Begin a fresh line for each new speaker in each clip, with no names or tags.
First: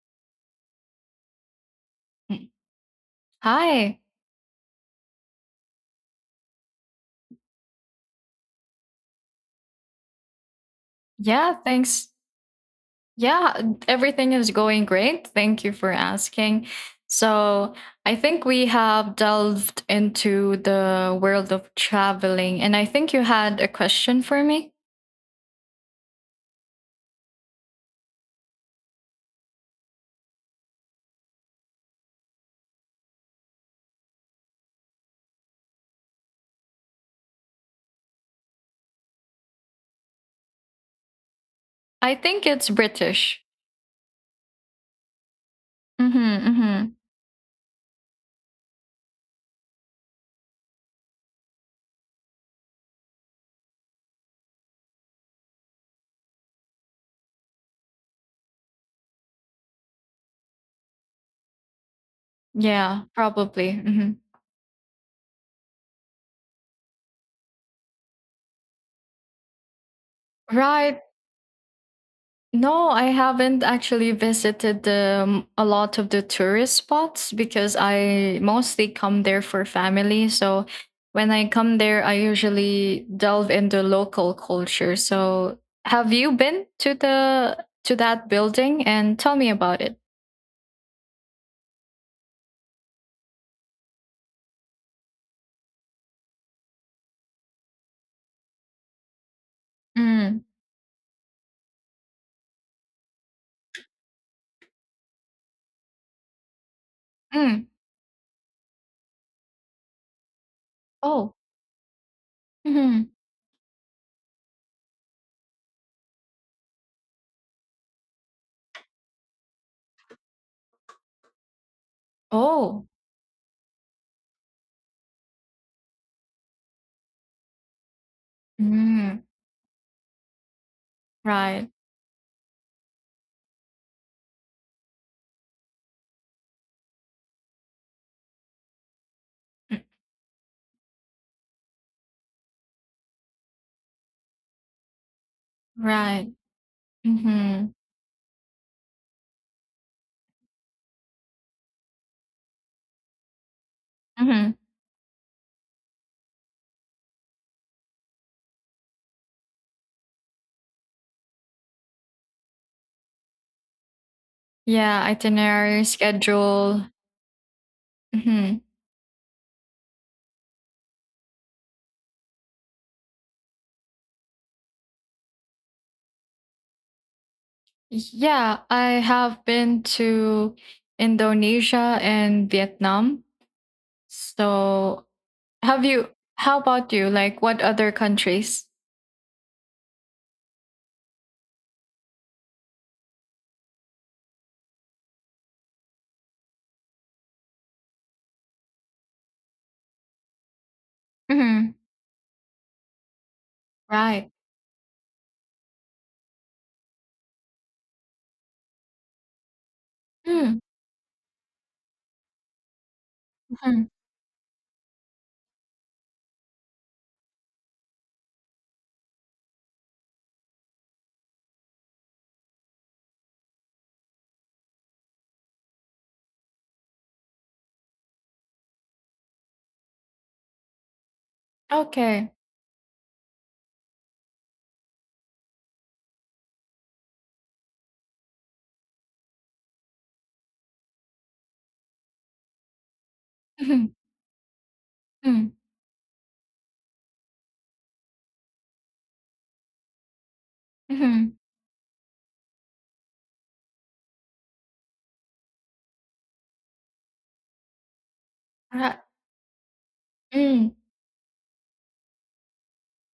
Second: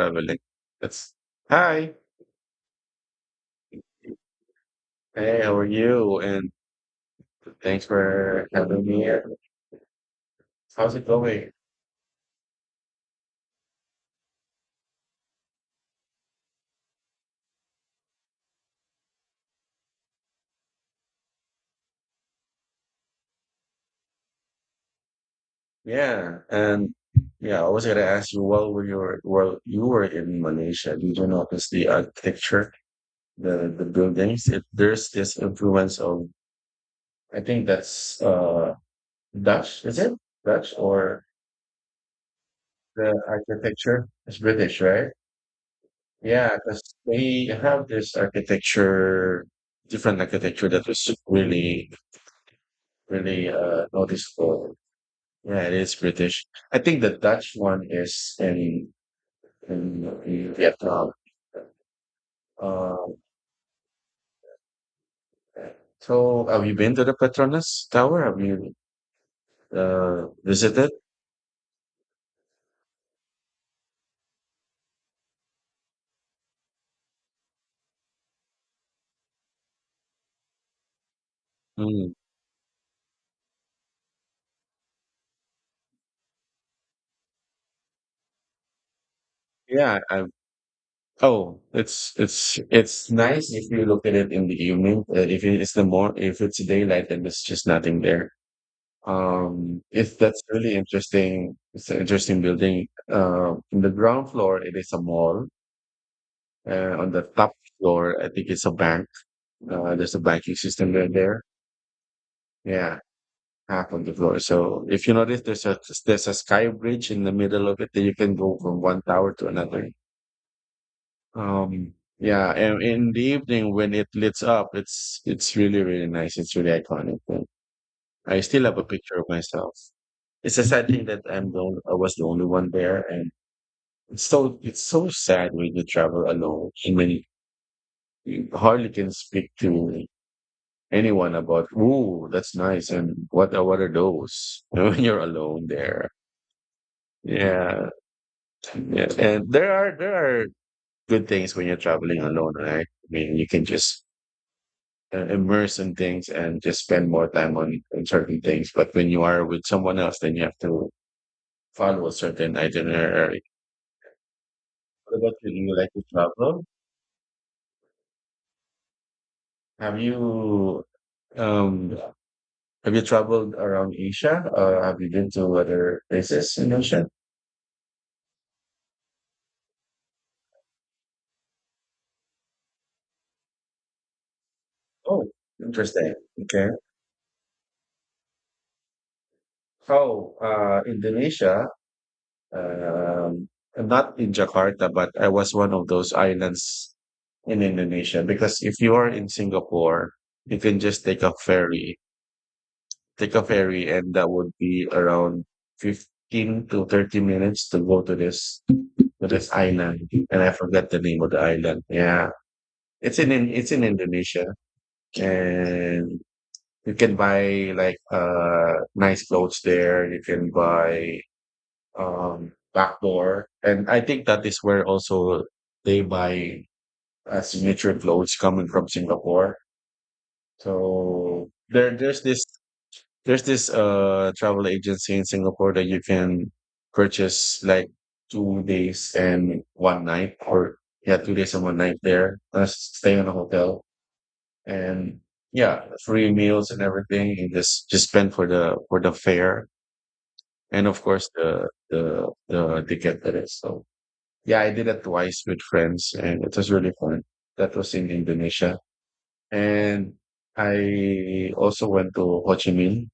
Traveling. That's hi.
Mm. Hi.
Hey, how are you? And thanks for having me here. How's it going?
Yeah, thanks. Yeah, everything is going great. Thank you for asking. So, I think we have delved into the world of traveling, and I think you had a question for me.
Yeah, and yeah, I was gonna ask you while you were in Malaysia, did you notice the architecture, the buildings? There's this influence of, I think that's Dutch, is it? Dutch, or
I think it's
the
British.
architecture is British, right?
Mm-hmm,
Yeah, because
mm-hmm.
they have this architecture, different architecture that was really really noticeable. Yeah, it is British. I think the Dutch one is in in Vietnam.
Yeah,
Uh,
probably. Mm-hmm.
so, have you been to the Petronas Tower? Have you visited?
Right. No, I haven't actually visited a lot of the tourist spots because I mostly come there for family. So when I come there,
Mm,
I usually delve into local culture. So have you been to the to that building and tell me about it?
yeah, I. Oh, it's nice if you look at it in the evening. If it's daylight, then there's just nothing there. If
Mm.
that's really interesting. It's an interesting building. In the ground floor, it is a mall, on the top
Mm.
floor. I think it's a bank. There's a banking system there.
Oh.
There, yeah,
Hmm.
half on the floor. So if you notice, there's a sky bridge in the middle of it, that you can go from one tower to another. Um, yeah, and
Oh.
in the evening when it lights up, it's really really nice. It's really iconic. And I still have a picture
Mm.
of myself. It's a sad thing that I'm
Right.
I was the only one there, and it's so sad when you travel alone, and when you hardly can speak
Mm.
to anyone about, "Ooh, that's nice. And what are those?" When you're alone there.
Right. Mm-hmm.
Yeah. Yeah. And there are good things when you're traveling alone, right? I mean, you can just
Mm-hmm.
immerse in things, and just spend more time on certain things. But when you are with someone else, then you have to follow a certain itinerary.
Yeah,
What about you? Do you
itinerary
like to travel?
schedule. hmm
Have you, um, have you traveled around Asia? Have you been to other places in Asia?
Yeah, I have been to Indonesia and Vietnam. So,
Oh,
have you,
interesting.
how
Okay.
about you? Like, what other countries?
Oh, Indonesia. Um, Not in Jakarta, but I was one of those islands in Indonesia. Because if you are in Singapore, you can just take a
Hmm.
ferry, and
Right.
that would be around 15 to 30 minutes to go to this island. And I
Mm.
forgot the name of the island. Yeah, it's
Mm-hmm.
in Indonesia, and you can buy like nice clothes there. You can buy, backdoor. And I think that is where also they buy signature clothes coming from Singapore. So there, there's
Okay.
this, there's this uh travel agency in Singapore, that you can purchase like 2 days and one night, or yeah, 2 days and one night there. Stay in a hotel,
Mm-hmm.
and
Mm.
yeah, free meals and everything, and just spend for the fare, and of course
Mm-hmm.
the ticket, that is so. Yeah, I did it twice with friends, and it was really fun. That was in Indonesia.
Right.
And
Mm.
I also went to Ho Chi Minh,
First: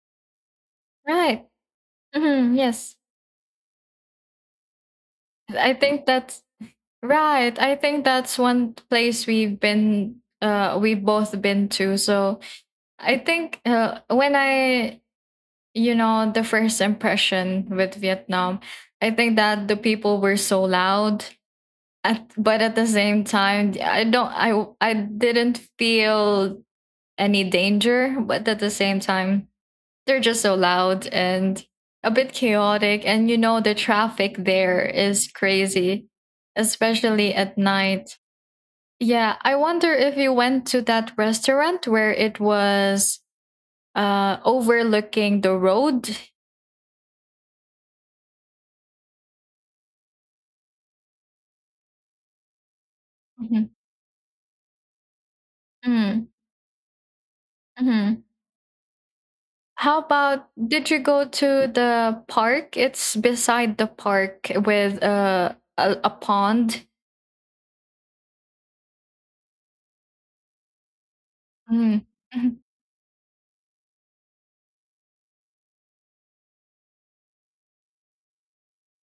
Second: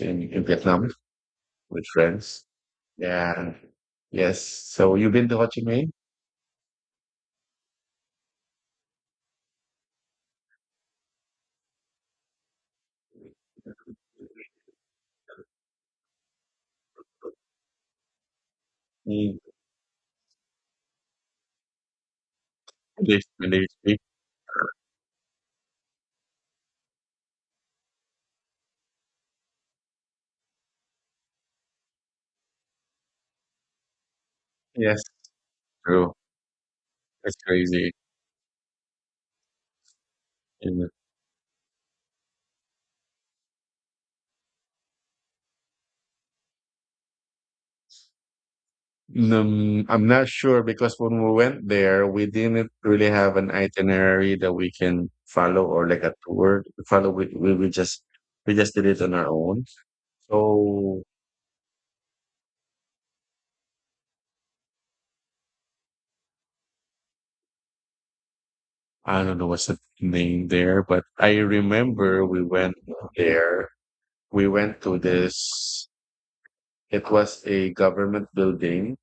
in Vietnam
Right.
with friends.
Hmm. Yes.
Yeah. Yes. So you've been to Ho Chi
I
Minh?
think that's right. I think that's one place we've been, we've both been to. So, I think when I the first impression with Vietnam. I think
Mm,
that the people were so loud, but at the
they,
same
when they
time,
speak.
I don't, I didn't feel any danger, but at the same time, they're just so loud and a bit chaotic. And you know, the traffic there
Yes.
is crazy,
True.
especially
That's
at
crazy.
night. Yeah, I wonder if you went to that restaurant where it was overlooking the road.
I'm not sure, because when we went there, we didn't really have an
Mhm.
itinerary that we can follow, or like a
Mm,
tour to follow.
hmm.
We just did it on our own.
How about did you
So
go to the park? It's beside the park with a pond.
I don't know what's the name there, but I
Mm.
remember we
Mm-hmm.
went there. We went to this. It was a government building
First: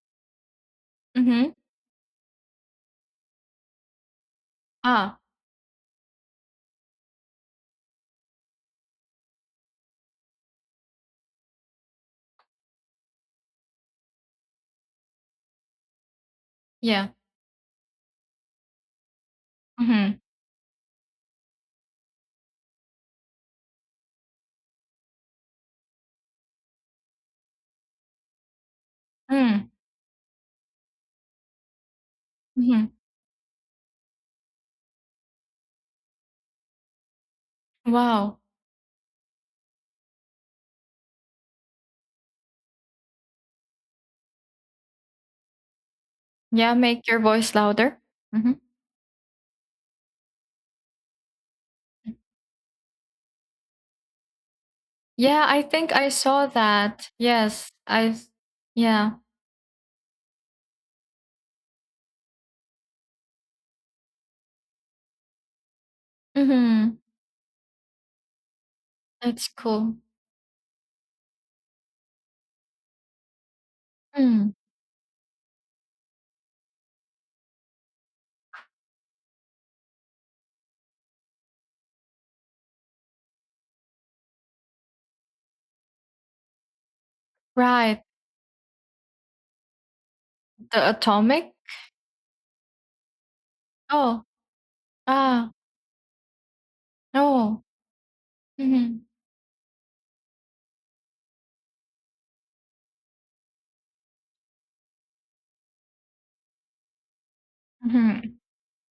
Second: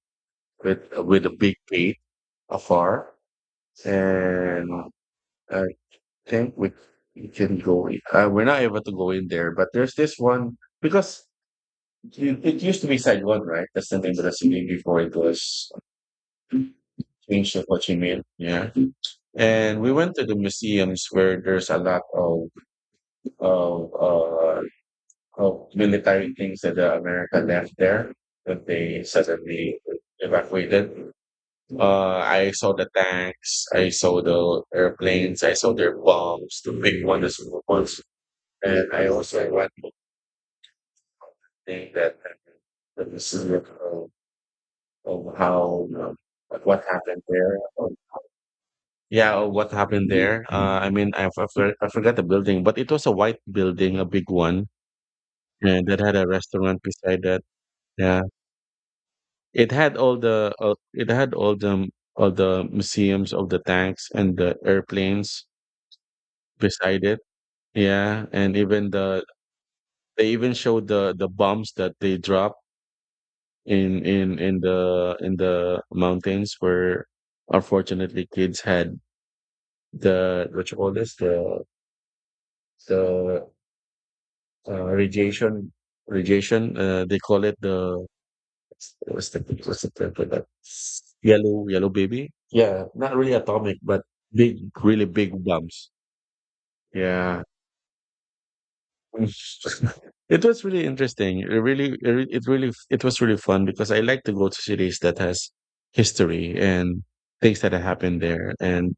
with a
Mm-hmm.
big gate afar, and
Ah,
uh, think we can go. We're not able to go in there, but there's this one, because it used to be Saigon, right? That's the name of the city before it was
yeah.
changed to Ho Chi Minh. Yeah, and we
Mm-hmm.
went to the museums, where there's a lot of of uh, of military things that the America left there, that they
Mm.
suddenly evacuated. I saw
Mm-hmm.
the tanks, I saw the airplanes, I saw their bombs, the big ones, the small ones,
Wow.
and I also went, think that this is like, of, how, like
Yeah,
what
make your
happened
voice
there. Or,
louder. Hmm.
yeah, or what happened there. I forgot the building, but it was a white building, a big one,
Yeah, I
and
think
that
I
had a
saw
restaurant
that.
beside that.
Yes, I.
Yeah,
s- Yeah.
it had all the museums of the tanks and the airplanes
Mm-hmm.
beside it. Yeah, and even the,
That's cool.
they even showed the bombs that they dropped
Mm.
in the mountains, where unfortunately kids had the what you call this, the radiation, they call it
Right.
the, what's the what's the term for that,
The atomic.
yellow yellow baby. Yeah, not really atomic, but
Oh.
big, really big
Ah.
bombs. Yeah.
No. Mm-hmm.
Mm. It was really interesting. It really, it was really fun, because I like to go to cities that has history and things that have happened
Mm-hmm.
there. And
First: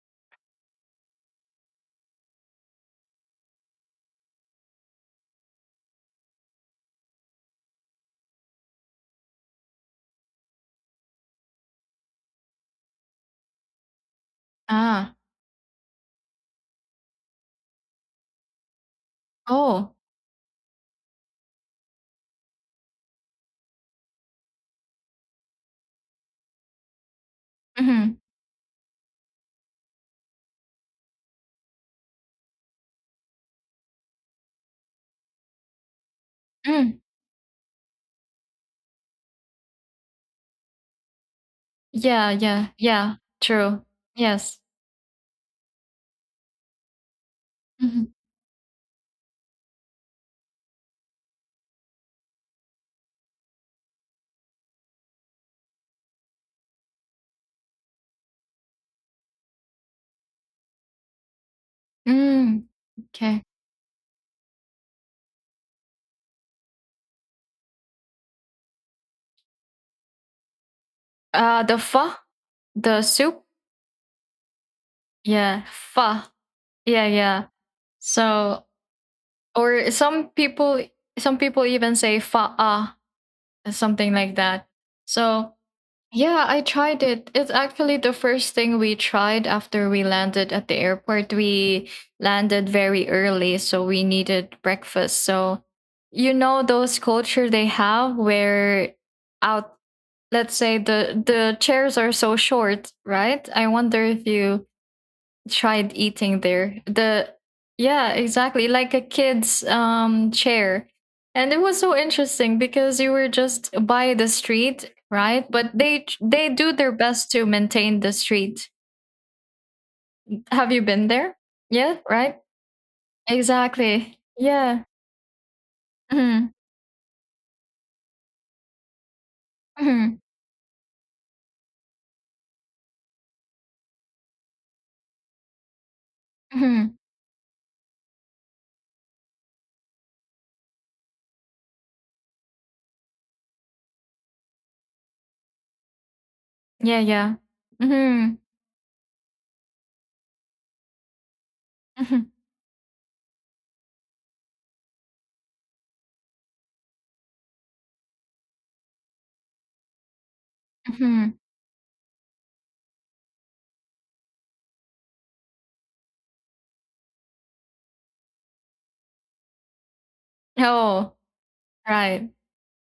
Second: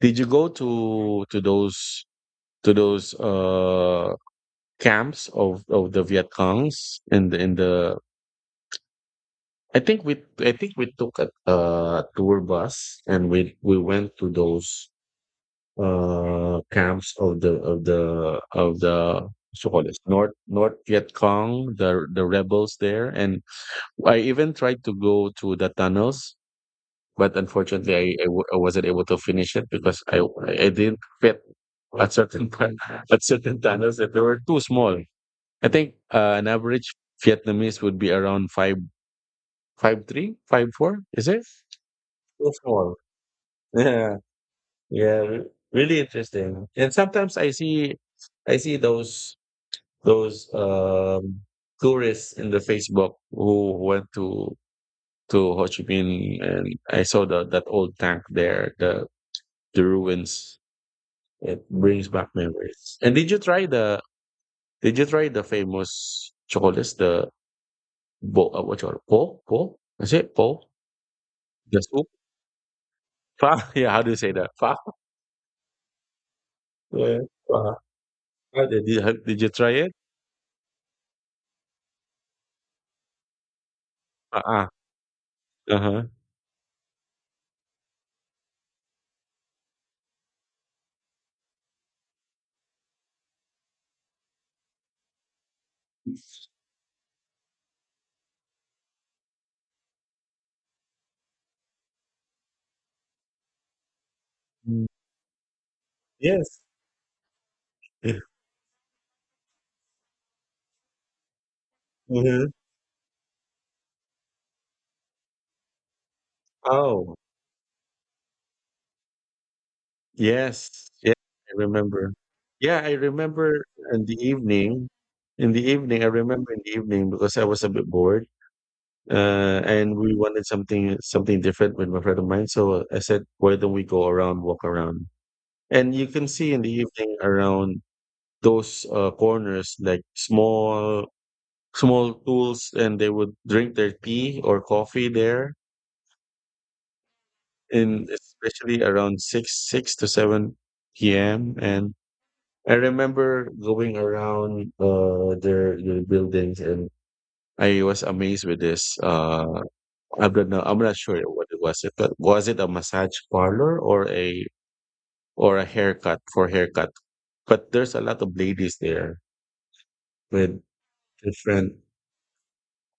did you go to those camps of the Viet Congs in the? I think we took a tour bus, and we went to those,
Ah.
camps of the so called
Oh.
this North Viet Cong, the rebels there, and I even tried to go to the tunnels. But unfortunately,
Mm-hmm.
I wasn't able to finish it, because I didn't fit at certain at certain tunnels, that they were too small. I think an average
Mm.
Vietnamese would be around five five three five four. Is it
Yeah,
too
yeah,
small?
yeah. True.
Yeah.
Yes.
Yeah, re- Really interesting. And sometimes
Mhm.
I see those tourists in the Facebook who went to Ho Chi Minh, and I saw the, that old tank there, the ruins. It brings back
Mm.
memories. And
Okay.
did you try the famous chocolates, the bo what you call it? Po? Po? Is it po?
The
The soup?
pho, the soup.
Fa? Yeah, how do you say that? Fa?
Yeah, pho. Yeah,
Yeah.
yeah.
Fa.
So,
How did you, did you try
or
it?
some people even say faa, something like that.
Uh-uh.
So,
Uh-huh.
yeah, I tried it. It's actually the first thing we tried after we landed at the airport. We landed very early, so we needed breakfast. So, you know those culture they have where out let's say the chairs are so short, right? I wonder if you tried eating
Yes.
there. The yeah, exactly, like a kid's chair. And it was so
Mhm.
interesting because you were just by the street, right? But they do their
Oh,
best to maintain the street. Have you
yes.
been
Yeah,
there?
I
Yeah,
remember.
right?
Yeah, I remember in the
Exactly. Yeah.
evening in the evening, I
Mhm.
remember in the evening because I was a bit bored, and we
Mhm.
wanted something different with my friend of mine, so I said, "Why don't we go around, walk around?" And you can see in the
Mhm.
evening around those, corners, like small tools, and they would drink their tea or coffee there.
Yeah, yeah.
In,
Mhm.
especially around 6 6 to 7 p.m. And
Mhm.
I remember going around their buildings, and I was amazed with this I don't know, I'm not sure
Mhm.
what it was, it but was it a massage parlor, or a haircut, for haircut, but there's a lot of ladies there with
Oh,
different,
right.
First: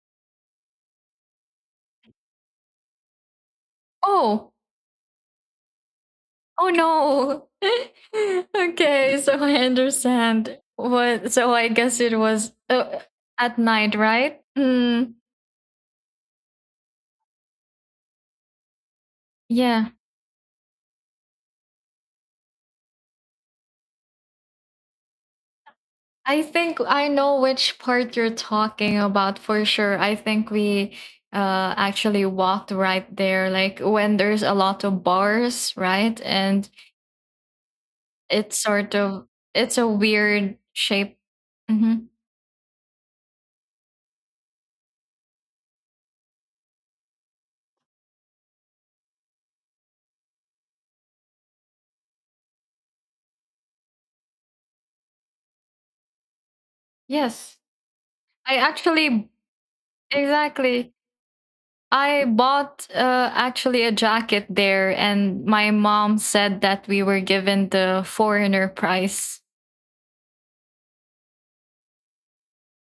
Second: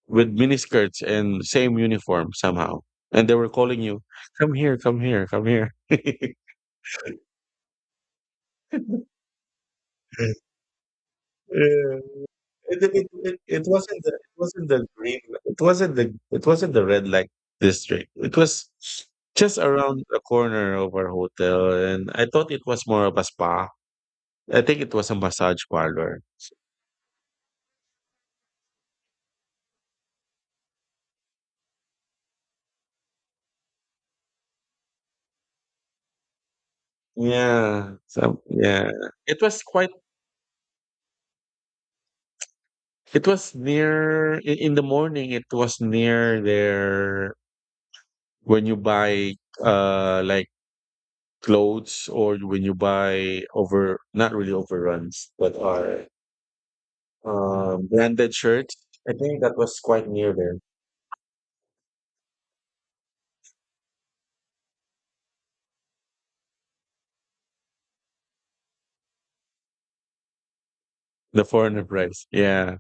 with miniskirts and same uniform somehow, and they were calling you,
Oh.
"Come here, come here, come here."
Oh no. okay, so I understand. What so I guess
Yeah.
it was
It, it, it, it
at
it
night,
wasn't the, it
right?
wasn't the
Mm,
green, it wasn't the red light district. It was just
yeah.
around the corner of our hotel, and I thought it was more of a spa. I think it was a massage parlor.
I think I know which part you're talking about for sure. I think we actually walked right there like when there's a lot of bars, right? And
Yeah. So
it's
yeah.
sort of,
It was
it's a
quite
weird shape. Mhm.
it was near, in the morning it was near there, when you buy like clothes, or when you buy over, not really overruns, but are,
Yes.
branded
I
shirt. I
actually,
think that was quite near there.
exactly, I bought actually a jacket there, and my mom said that we were given the foreigner price.
The foreigner price. Yeah,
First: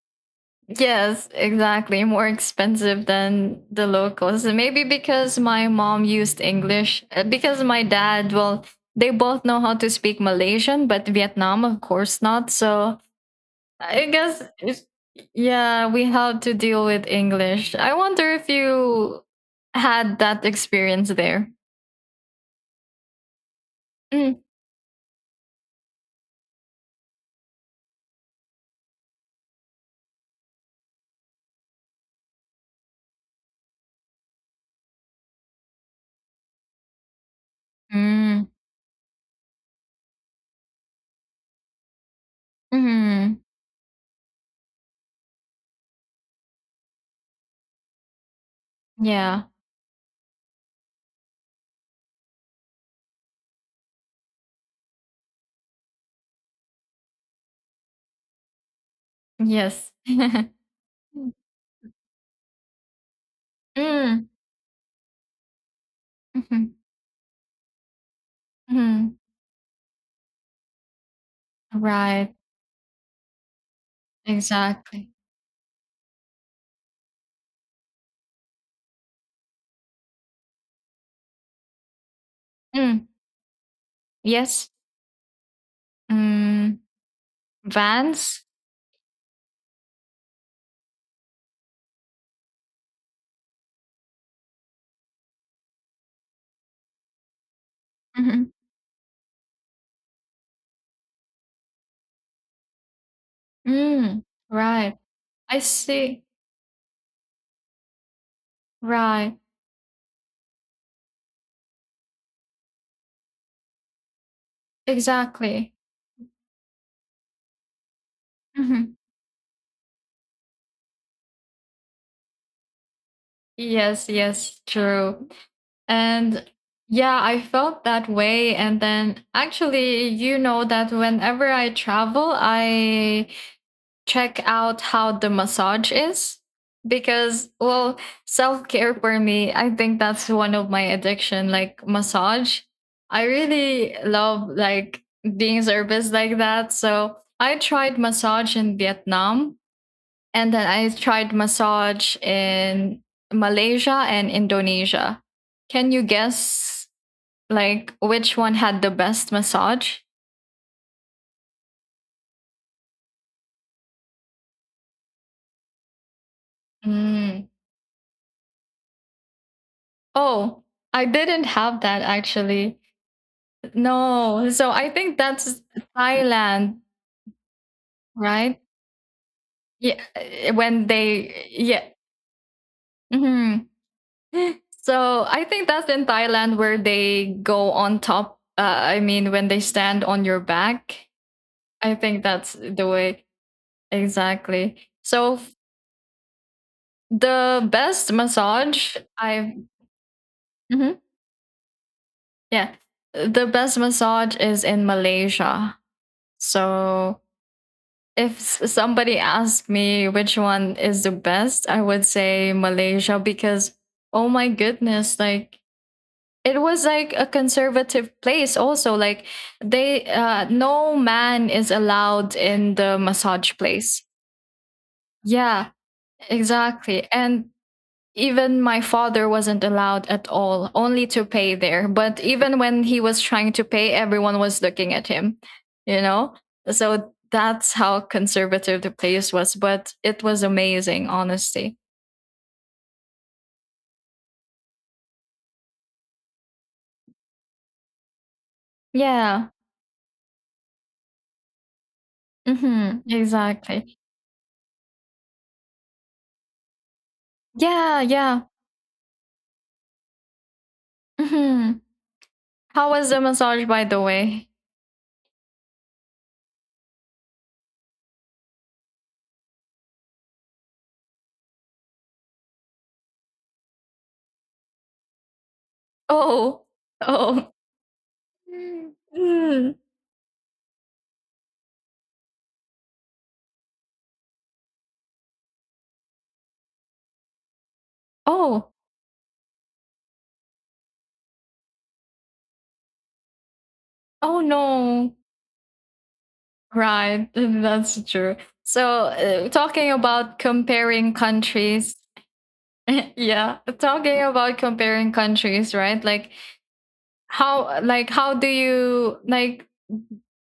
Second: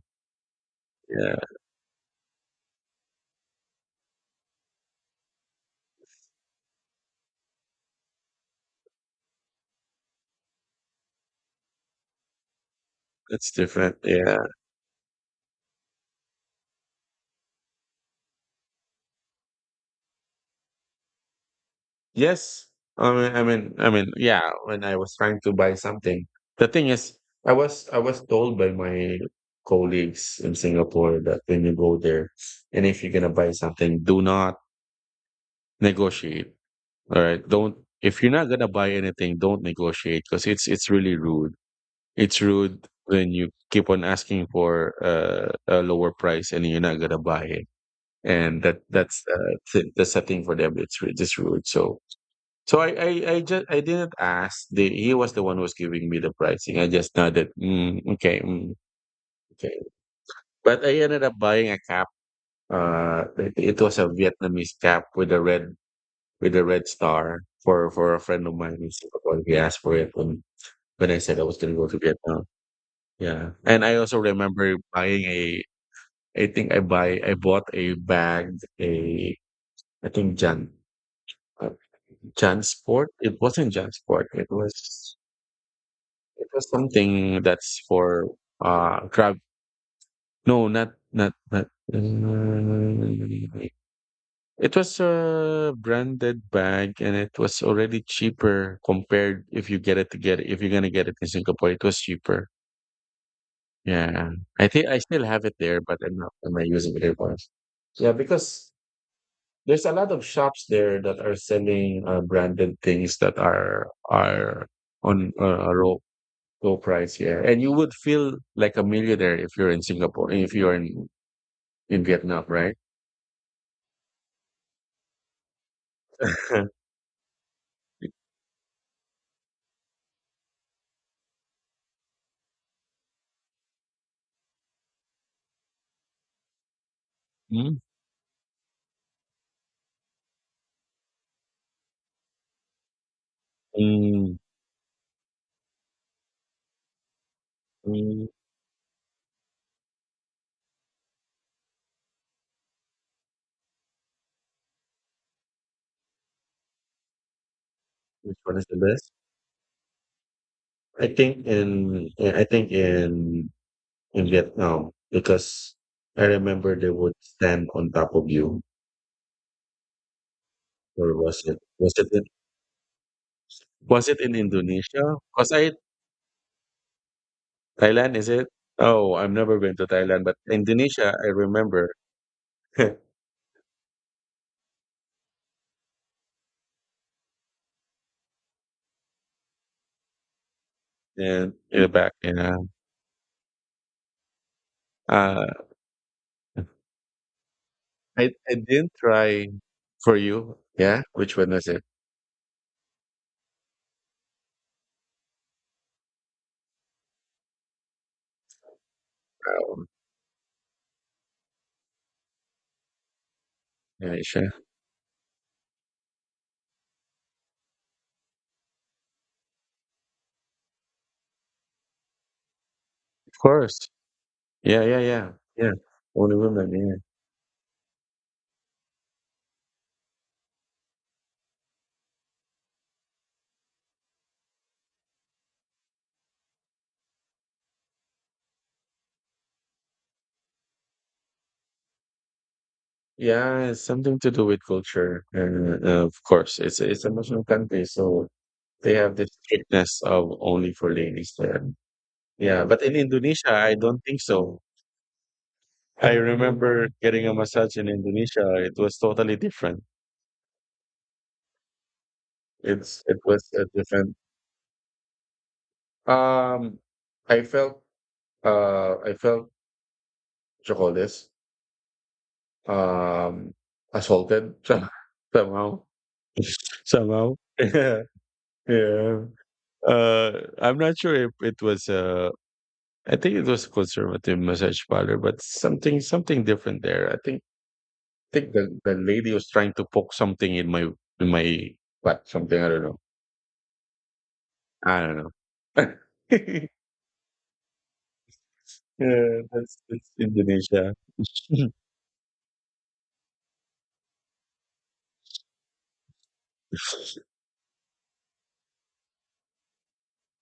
Yes,
yeah,
exactly. More expensive than the locals. Maybe because my mom used English, because my dad, well, they both know how to speak Malaysian, but Vietnam, of course, not. So
that's different.
I
Yeah.
guess, yeah, we had to deal with English. I wonder if you had that experience there.
Yes. I mean,
Mm.
yeah. When I was trying to buy something, the thing is, I was told by my colleagues in Singapore that when you go there, and if you're gonna buy something, do not negotiate. All right, don't. If you're
Mm.
not gonna buy anything, don't negotiate, because it's really rude. It's rude when
Mhm.
you keep on asking for a lower price, and you're not gonna buy it, and that's
Yeah.
that's a thing for them. Just rude. So, so I I, I didn't ask. The, he was the one who was giving me the pricing. I just nodded. Mm, okay, mm, okay.
Yes.
But I ended up buying a cap. It was a
Mm.
Vietnamese cap with a red,
Mhm.
star for a friend of mine in
Mhm.
Singapore. He asked for it when I said I was gonna go to
Right.
Vietnam. Yeah, and I also remember
Exactly.
buying a, I bought a bag, a, I think Jan, uh,
Mm.
JanSport. It wasn't JanSport.
Yes.
It was
Mm.
something that's for
Vans?
grab. No, not not not. uh, It was a branded bag, and it was already
Mhm.
cheaper compared if you get it to get if you're gonna get it in Singapore. It was cheaper.
Mm.
Yeah. I think
Right.
I still have it
I
there, but I'm
see.
not am I using it anymore. Yeah, because
Right.
there's a lot of shops there that are selling branded things that are on a
Exactly.
low price. Yeah, and you would feel like a
Mhm.
millionaire if you're in Singapore, if you're in Vietnam, right?
Yes, yes, true. And yeah, I felt that way. And then actually, you know that whenever I travel, I check out how the massage is because,
Mm.
well, self-care for me, I think that's one of my addiction. Like, massage, I really
Mm,
love, like, being serviced like that. So I tried
mm.
massage in Vietnam, and then I tried massage in Malaysia and Indonesia. Can you guess like which
Which
one
one is the
had the
best?
best massage?
I think in eh, I think in Vietnam because I remember they would
Mm.
stand on top of you.
Oh, I
Or
didn't have that actually.
was it in
No, so
Indonesia?
I
Indonesia?
think
'Cause
that's
I
Thailand,
Thailand, is it?
right?
Oh, I've never been to
Yeah,
Thailand, but
when
Indonesia, I
they, yeah.
remember.
Mhm. So I think that's in Thailand where they go on top. I mean, when they stand on your back,
And yeah,
I
back
think
in,
that's the way, exactly.
uh,
The best
I didn't
massage
try
I,
for you.
mhm,
Yeah? Which one was it?
yeah, the best massage is in Malaysia. So if somebody asked
Um,
me which one is the best, I would say Malaysia because oh my
Indonesia.
goodness, like it was like a conservative place also, like they no man is allowed in the
Of
massage
course.
place.
Yeah, yeah, yeah.
Yeah,
Yeah. Only women, yeah.
exactly. And even my father wasn't allowed at all, only to pay there. But even when he was trying to pay, everyone was looking at him, you know? So that's how conservative the place was. But it was amazing, honestly.
Yeah, it's something to do with culture. And of course, it's a Muslim country, so they have this
Yeah.
strictness of only for ladies there. Yeah, but in
Hmm,
Indonesia, I
exactly.
don't think so. I remember getting a massage in
Yeah. Yeah.
Indonesia. It was totally different.
Hmm. How
It's
was
it
the
was a
massage, by the
different.
way?
Um, I felt I felt chocolate um assaulted somehow
Oh.
somehow.
Oh.
Yeah, yeah.
Mm.
Uh, I'm not sure if it was I think it was a conservative massage parlor, but something different there. I think the
Oh.
the lady was trying to poke something in my in my butt, something, I don't know.
Oh,
I
no.
don't know.
Right, that's true. So,
Yeah, that's
talking
that's
about
Indonesia.
comparing countries, yeah, talking about comparing countries, right? Like how, like how do you like,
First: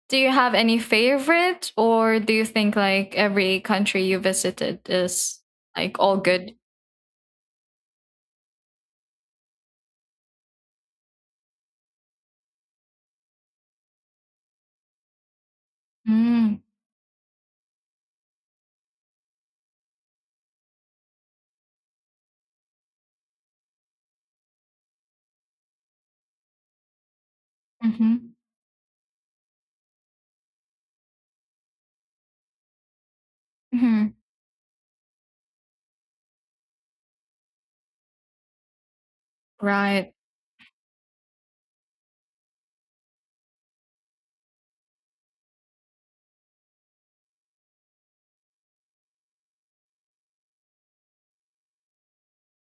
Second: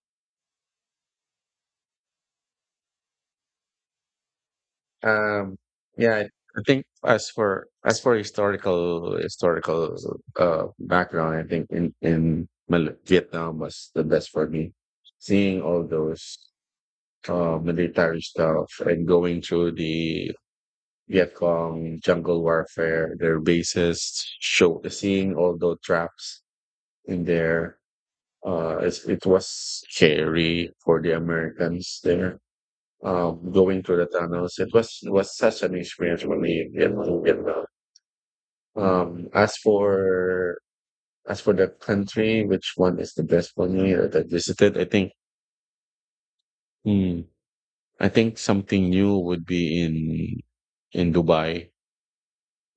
do you have any favorite or do you think like every country you visited is
Um,
like all
yeah, I
good?
I think as for historical background, I think in Vietnam was the best for me. Seeing all those,
Mm,
military stuff and going through the Vietcong, jungle warfare. Their bases showed the seeing, although traps in there.
mm-hmm,
It was scary for the Americans there. Going through the
mm-hmm,
tunnels, it was such an experience for really in Vietnam. Um, as
right.
for as for the country, which one is the best for you that I visited? Hmm, I think something new would be in Dubai.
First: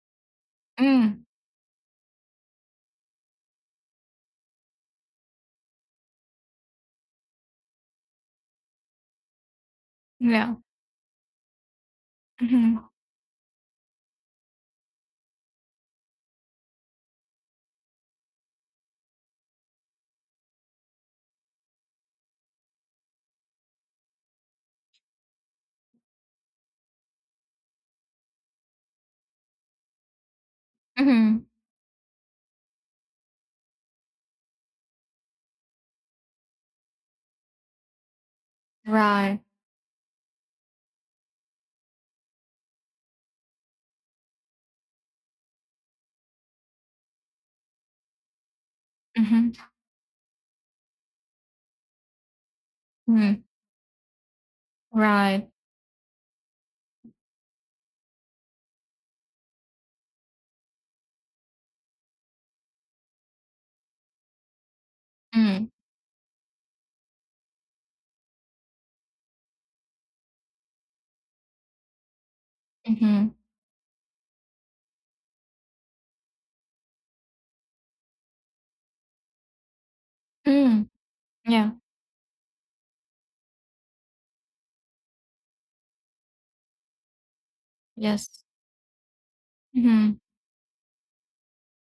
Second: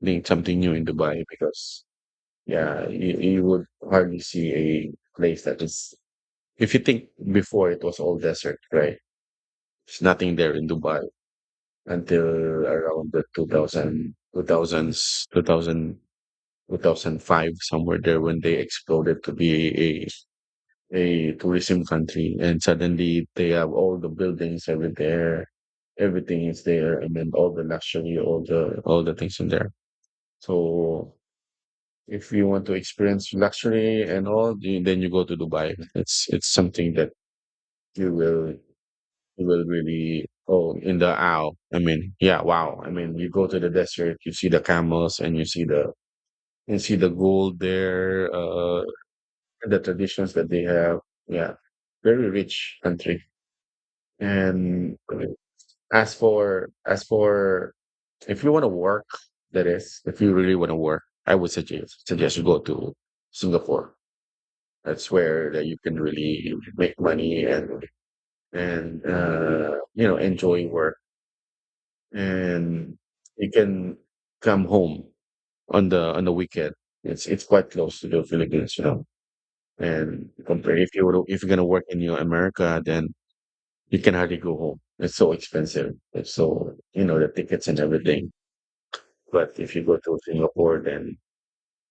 I think something new in
Mm,
Dubai because yeah, you would hardly see a place that is, if you think before it was all desert, right? There's nothing there
yeah.
in Dubai until
Mm-hmm,
around the 2000, two thousands, 2000, 2005, somewhere there when they exploded to be a tourism country. And suddenly they have all the buildings every there. Everything is there. I mean, all the luxury, all the things in there. So
mm-hmm,
if you want to experience luxury and all, then you go to Dubai. It's something that you will
right.
you will really oh in the owl. I mean, yeah, wow. I mean, you go to the desert, you see the camels, and you see the gold there,
Mm-hmm,
the traditions that they have. Yeah, very rich country.
mm,
And
right.
as for if you want to work, that is, if you really want to work, I would suggest you go to Singapore. That's where that
Mm,
you can really make money and enjoy work, and
mm-hmm,
you can come home on the weekend. It's quite close to the Philippines. And compare
mm,
if you're gonna
yeah.
work in your America, then you can hardly go home. It's so expensive. It's so the tickets and everything.
Yes.
But if you go to
Mhm,
Singapore, then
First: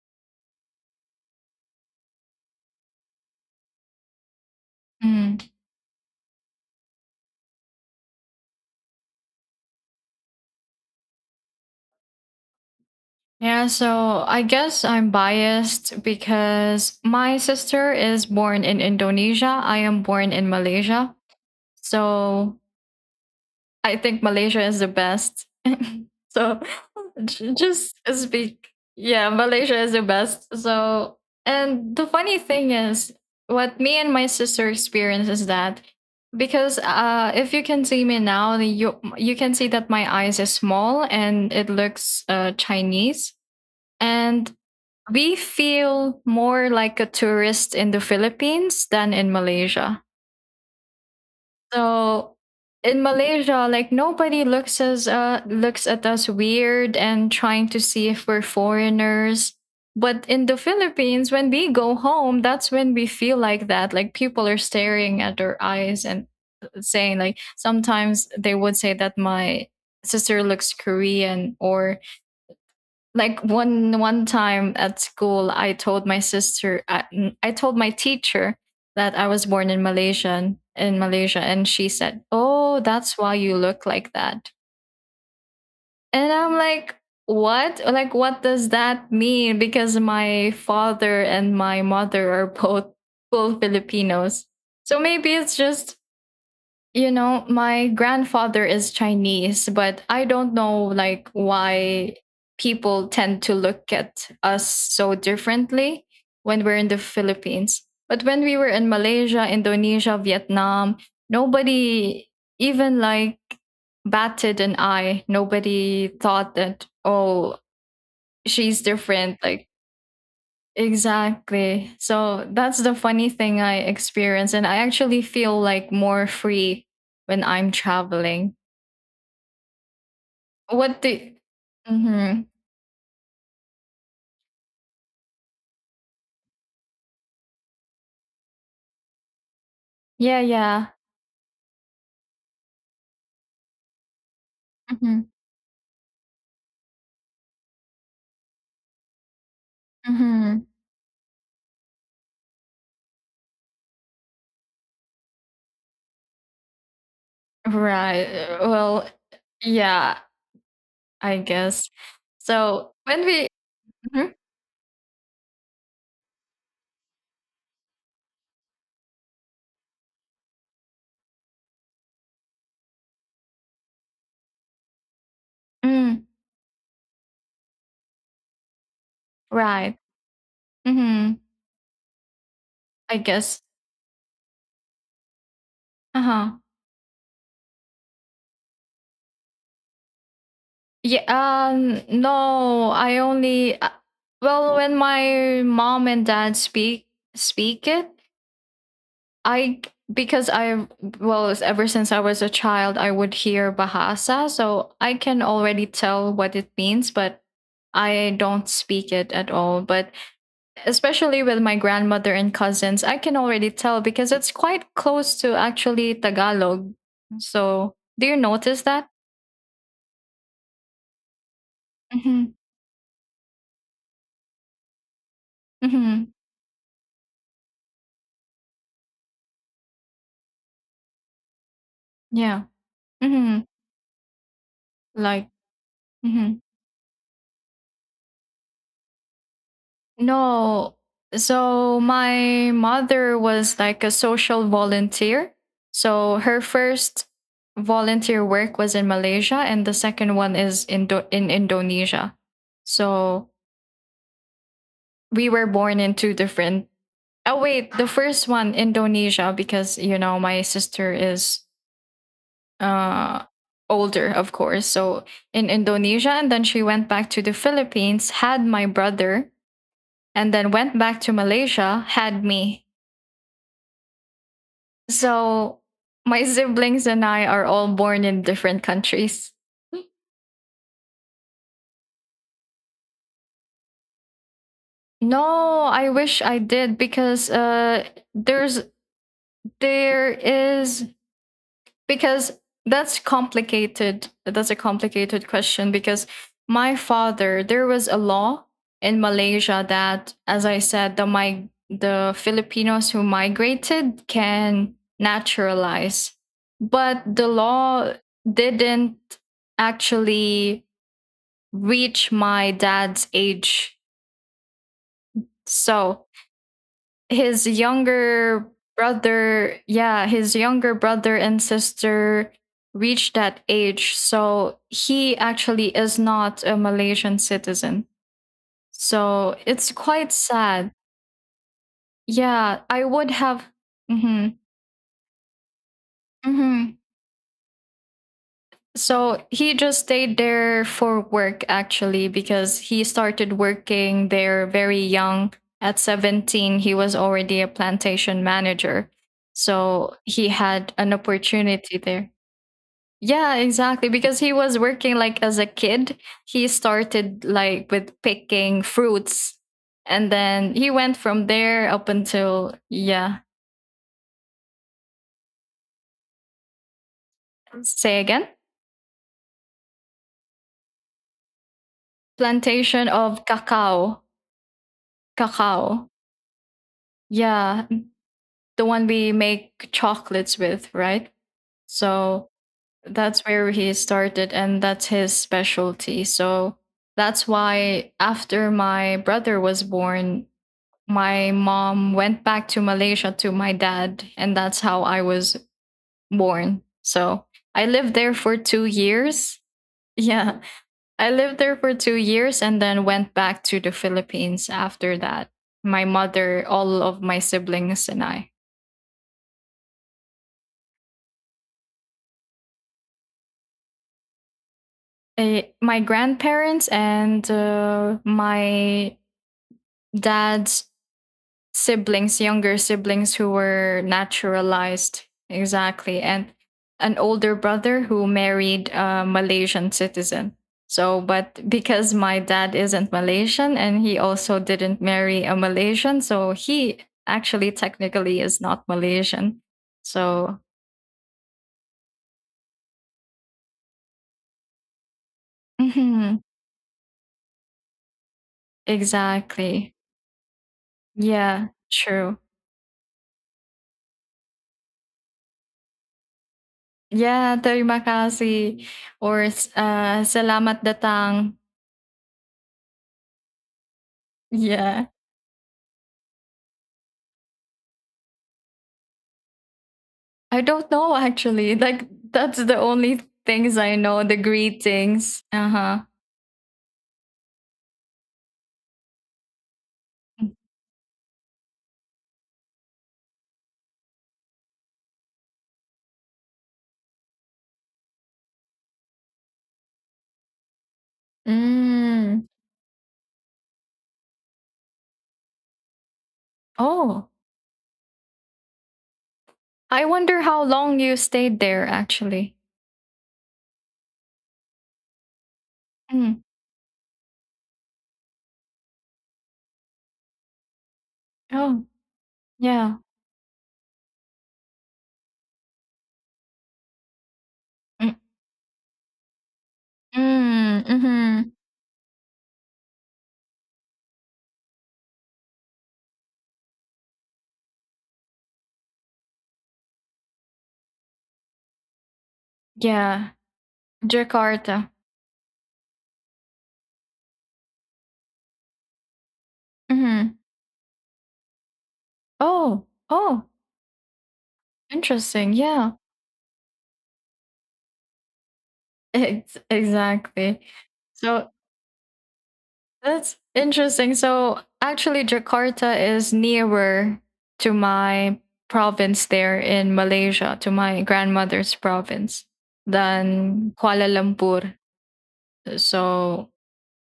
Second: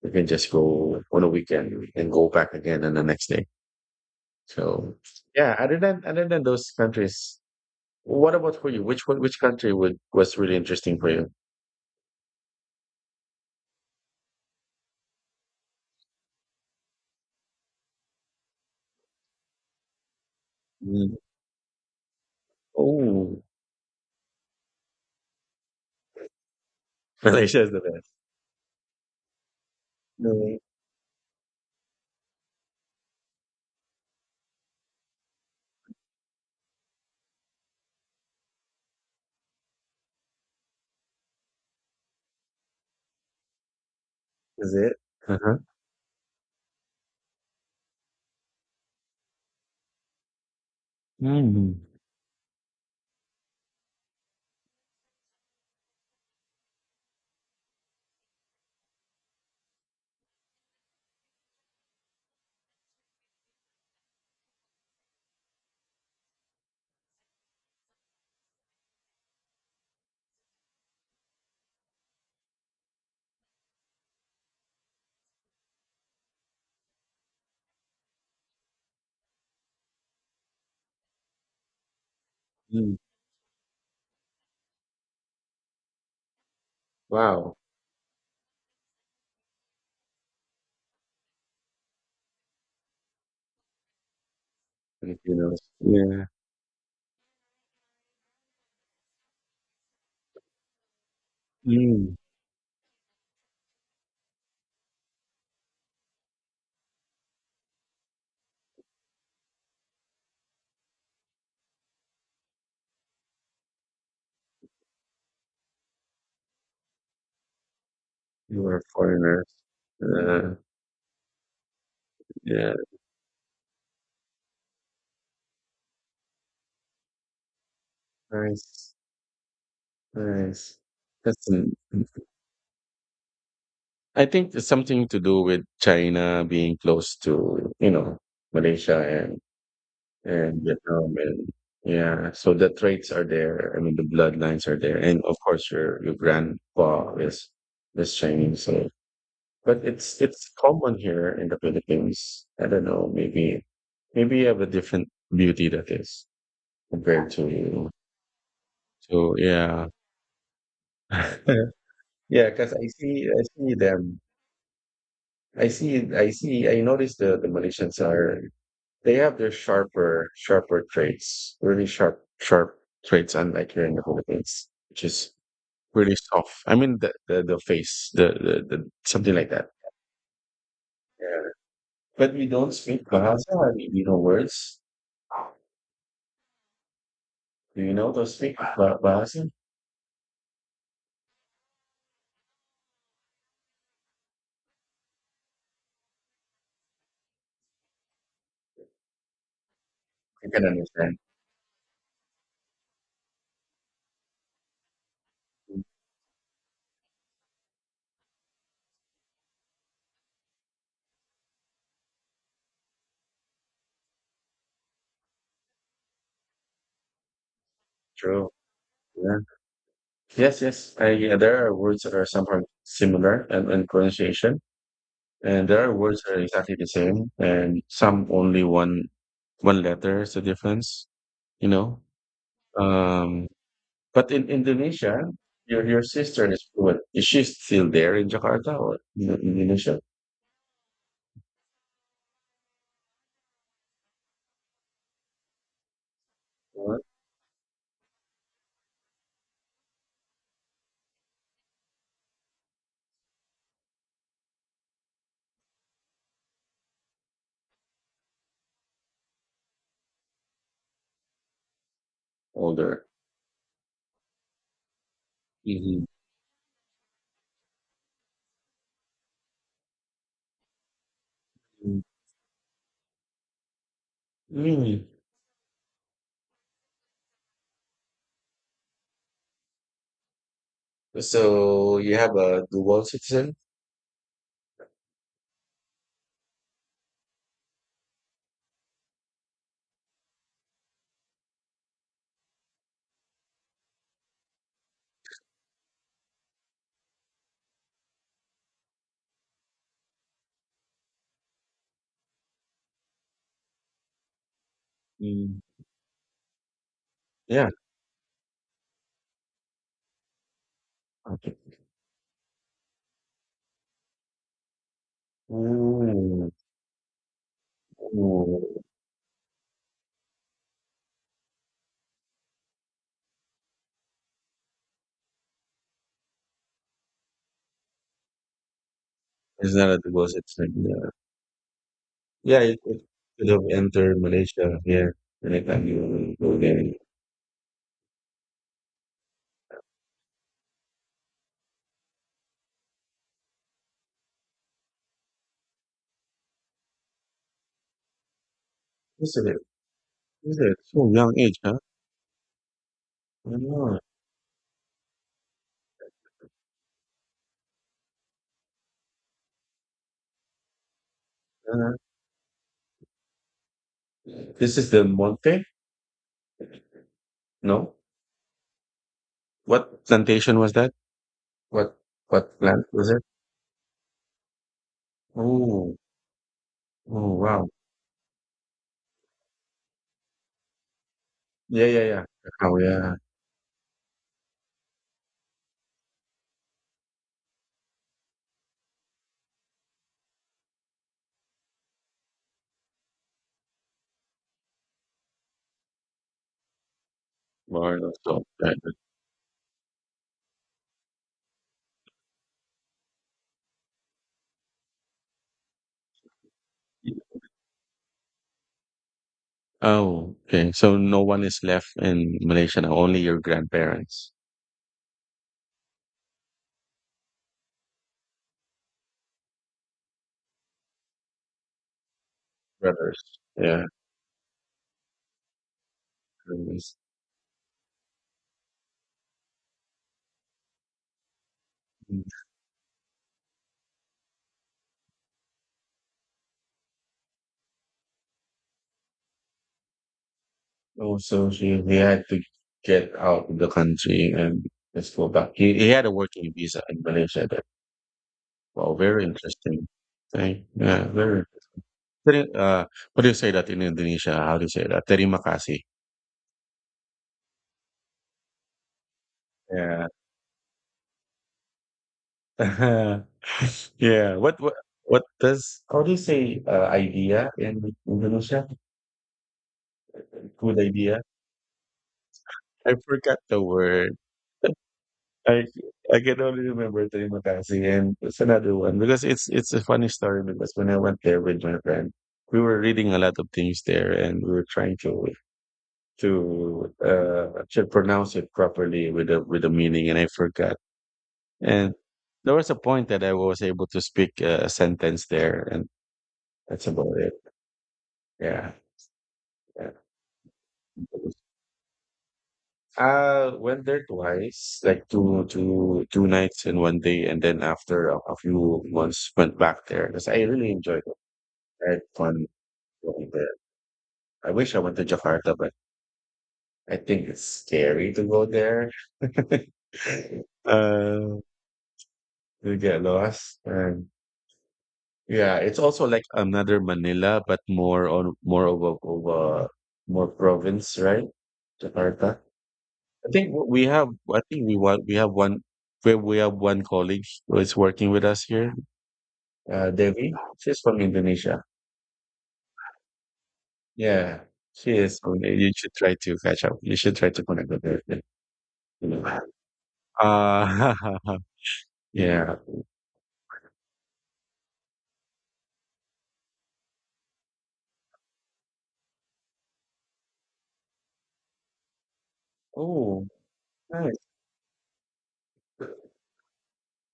you can just go on a weekend and go back again on the next day. So
mhm.
yeah, other than those countries, what about for you? Which one, which country would was really interesting for you?
Yeah, so I guess I'm biased because my sister is born in Indonesia, I am born in Malaysia.
Mm.
So
Oh,
I think Malaysia is the best. so
Malaysia is the
just
best.
speak. Yeah, Malaysia is the best.
Really?
So, and the funny thing is, what me and my sister experience is that because if you can see me now, you can see that my eyes is small and it looks Chinese, and
Is it?
we
Uh-huh.
feel more like a tourist in the Philippines than in Malaysia.
Mm.
So in Malaysia, like nobody looks as looks at us weird and trying to see if we're foreigners. But in the Philippines, when we go home, that's when we feel like that. Like people are staring at our eyes and saying like sometimes they would say that my sister looks Korean or like one time at school I told my teacher that I was born in Malaysia, and she said, oh,
Mm.
that's why you look like that, and I'm like
Wow.
what, like what does that mean, because my father and my mother are both full Filipinos. So maybe it's
Filipinos.
just,
Yeah.
my grandfather is Chinese, but I don't know like
Mm.
why people tend to look at us so differently when we're in the Philippines. But when we were in Malaysia, Indonesia, Vietnam, nobody even like batted an eye. Nobody thought that, oh,
You
she's
are
different.
foreigners.
Like.
Uh,
Exactly. So
yeah.
that's the funny thing I experience. And I actually feel like more free when I'm traveling.
Nice. Nice.
What the
That's an,
Mm-hmm.
I think it's something to do with China being close to, Malaysia and
Yeah,
and
yeah.
Vietnam and yeah, so the traits are there. I mean, the bloodlines are there,
Mm-hmm.
and of course, your grandpa is Chinese. So, but it's
Mm-hmm.
common here in the Philippines. I don't know, maybe you have a different beauty that is compared to
Right. Well,
to yeah
yeah, I guess.
yeah. Because I
So when
see I
we
see them.
Mhm.
I notice the Malaysians are. They have their sharper, sharper traits, really sharp, sharp traits, unlike here in the Philippines, which is really
Mm,
soft. I mean, the face, the something like that.
right. Mm-hmm.
Yeah. But we don't speak
I guess.
Bahasa. I mean, we know words.
Uh-huh.
Do you know to speak Bahasa?
Yeah, no, I only well when my mom and dad speak it, I
I
because
can
I
understand.
well ever since I was a child I would hear Bahasa, so I can already tell what it means, but I don't speak it at all. But especially with my grandmother and cousins, I can already tell because it's quite close to actually Tagalog. So do you
True.
notice that?
Yeah. Yes, yes. I, yeah, there are words that are
Mm-hmm.
somehow similar and pronunciation, and there are words
Mm-hmm.
that are exactly the same, and some only one letter is the difference. You know,
Yeah.
Um,
Mm-hmm.
but in Indonesia,
Like.
your sister
Mhm.
is fluent. Is she still there in Jakarta or in Indonesia
No. So my mother was like a social volunteer. So her
or
first volunteer work was in Malaysia and the second one is in in Indonesia. So we were born in two different. Oh wait, the first one Indonesia because you know my sister is
older?
uh older, of course. So in
Mhm.
Indonesia, and then she went back to the Philippines, had my brother, and then went back to
Mm.
Malaysia, had me.
Mm.
So my siblings and I are all born in different countries.
So you have a dual citizen?
No, I wish I did because there's there is because that's complicated. That's a complicated question because my father, there was a law in Malaysia that, as I said, the Filipinos who migrated can
Mm.
naturalize. But the
Yeah.
law didn't actually
Okay.
reach my dad's age. So
Ooh.
his younger
Ooh.
brother, yeah, his younger brother and sister reached that age. So he actually is not a Malaysian citizen. So
It's not
it's
a dual
quite
citizen.
sad.
Yeah, yeah it,
Yeah,
it
I would
could
have.
have entered
Mm-hmm,
Malaysia here the next time you go there.
mm-hmm. So he just stayed there for work actually because he started working there very young. At 17, he was already a plantation manager.
Isn't it?
So he
Isn't it?
had
So
an
young age, huh?
opportunity there.
I
Yeah,
know.
exactly. Because he was working like as a kid, he started like with picking fruits. And then he went from there
Uh,
up until, yeah,
this is the Monte? No?
say again,
What plantation was that? What what plant
plantation
was it?
of cacao.
Oh,
Cacao.
oh wow.
Yeah, the one we make chocolates with, right?
Yeah, yeah, yeah.
So
Oh yeah.
that's where he started, and that's his specialty. So that's why after my brother was born, my mom went back to Malaysia to my dad, and that's how I was born. So I
Florida.
lived there
So
for
that
2 years. Yeah, I lived there for 2 years and then went back to the Philippines after that. My mother, all of my siblings, and I.
Oh, okay. So no one is left in Malaysia now, only your grandparents.
My grandparents and my dad's siblings, younger
Brothers.
siblings who
Yeah.
were naturalized, exactly, and
Brothers.
an older brother who married a Malaysian citizen. So, but because
Mm.
my dad isn't Malaysian and he also didn't marry a Malaysian, so he actually technically is not Malaysian. So,
Oh, so he had to get out of the country and just go back. He, he had a
mhm,
working visa in Malaysia. Wow, very interesting
exactly.
thing. Yeah, very.
Yeah, true.
Teri- Uh, what do you say that in Indonesia? How do you say that? Terima kasih.
Yeah, terima kasih or s
Yeah.
salamat datang.
Yeah,
Yeah.
what does how do you say, idea in Indonesia?
I
Good
don't know
idea?
actually, like, that's the
I
only
forgot the
things I
word.
know, the greetings.
I
Uh-huh.
I can only remember terima kasih and it's another one because it's a funny story because when I went there with my friend, we were reading a lot of things there and we were trying to to pronounce it properly with the meaning and I forgot. And
Mm.
there was a point that I was able to speak a sentence there and that's about
Oh,
it. Yeah. Yeah.
I wonder how long you stayed there actually.
Went there twice, like two
Mm.
nights and 1 day, and then after a few months, went back there because I really enjoyed it.
Oh,
I had fun
yeah.
going there. I wish I went to Jakarta, but I think it's scary
Mm,
to go there.
mm,
uh,
mhm.
you get lost, and yeah, it's also like another Manila, but more of a more province, right? Jakarta. I
Yeah,
think w- we have. I think we
Jakarta.
want. We have one. We have one colleague who is working with us here. Devi.
Mhm.
She's from Indonesia.
Oh, oh,
Yeah, she is.
interesting.
You
Yeah.
should try to catch up. You should try to connect with her. You know.
Ex Exactly.
Uh,
So
yeah.
that's interesting. So actually, Jakarta is nearer to my province there in Malaysia, to my grandmother's province,
Oh,
than Kuala
nice.
Lumpur. So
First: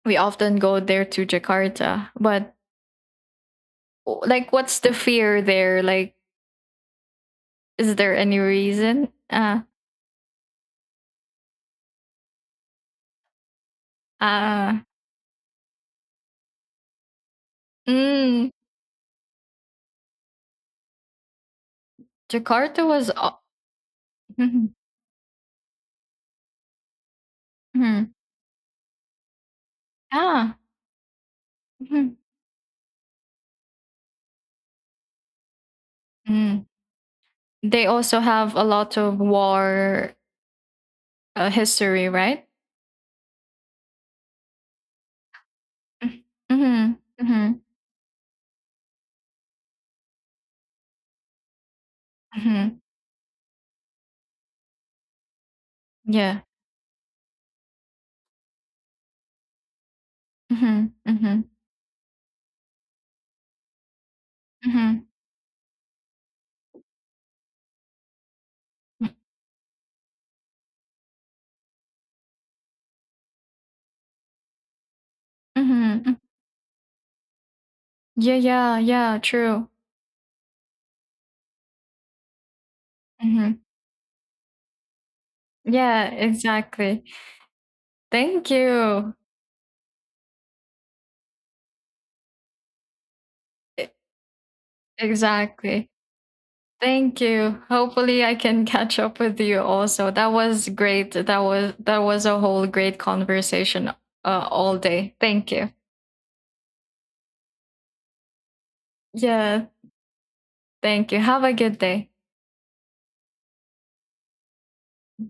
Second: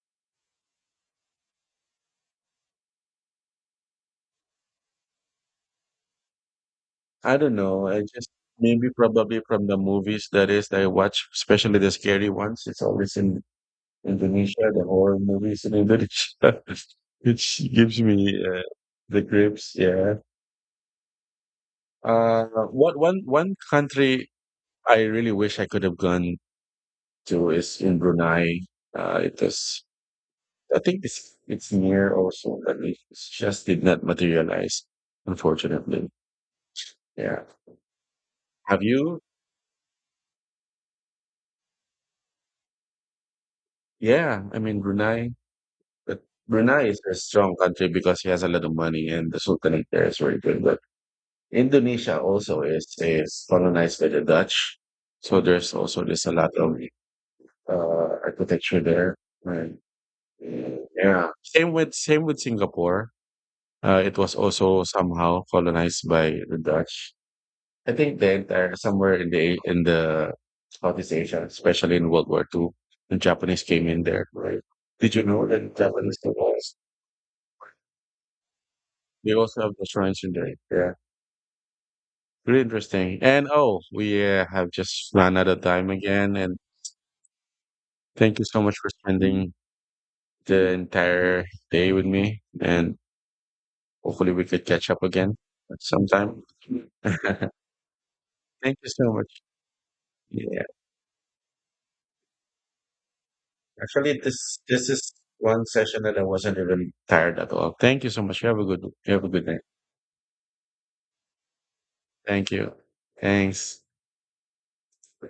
we often go there to Jakarta. But like, what's the fear there? Like,
I don't know.
is
I
there
just
any
maybe
reason?
probably from the movies that I watch, especially the scary ones. It's always in Indonesia.
Uh,
The horror movies in Indonesia, which gives me
mm,
the grips. Yeah. Uh,
Jakarta
what
was.
one one country
Mhm.
I really wish I could have gone to is in
Mhm.
Brunei. It was
Ah.
I think it's near
Mhm.
also, but it just did not materialize, unfortunately.
Mm.
Yeah.
They also have a
Have
lot of
you?
war. History, right?
Yeah, I mean Brunei,
Mm.
but Brunei
Mhm,
is a strong
mhm,
country because he has a lot of money and the Sultanate there is very good. But Indonesia also
mhm.
is colonized by the Dutch, so there's a
Yeah.
lot of uh, architecture there. Right.
Mhm,
Yeah.
mhm,
Same with Singapore. It was also
mhm,
somehow colonized by the Dutch. I think the entire
mm,
somewhere in the Southeast Asia, especially in World War II, the Japanese came in there. Right? Did you know that
mhm, mm.
Japanese temples
Yeah, yeah, yeah,
they also
true.
have the shrines in there? Yeah, really interesting. And
Mhm.
oh, we have just run out of time
Yeah,
again. And
exactly.
thank you
Thank
so much for
you.
spending the entire day with me. And
E
hopefully we could catch up again
exactly.
sometime.
Thank you. Hopefully, I can
Thank you
catch
so
up
much.
with you also. That
Yeah,
was great. That was a whole great conversation
actually, this
all
this is
day. Thank
one
you.
session that I wasn't even tired at all. Thank you so much. You have a good night.
Yeah, thank you. Have a good day.
Thank you. Thanks.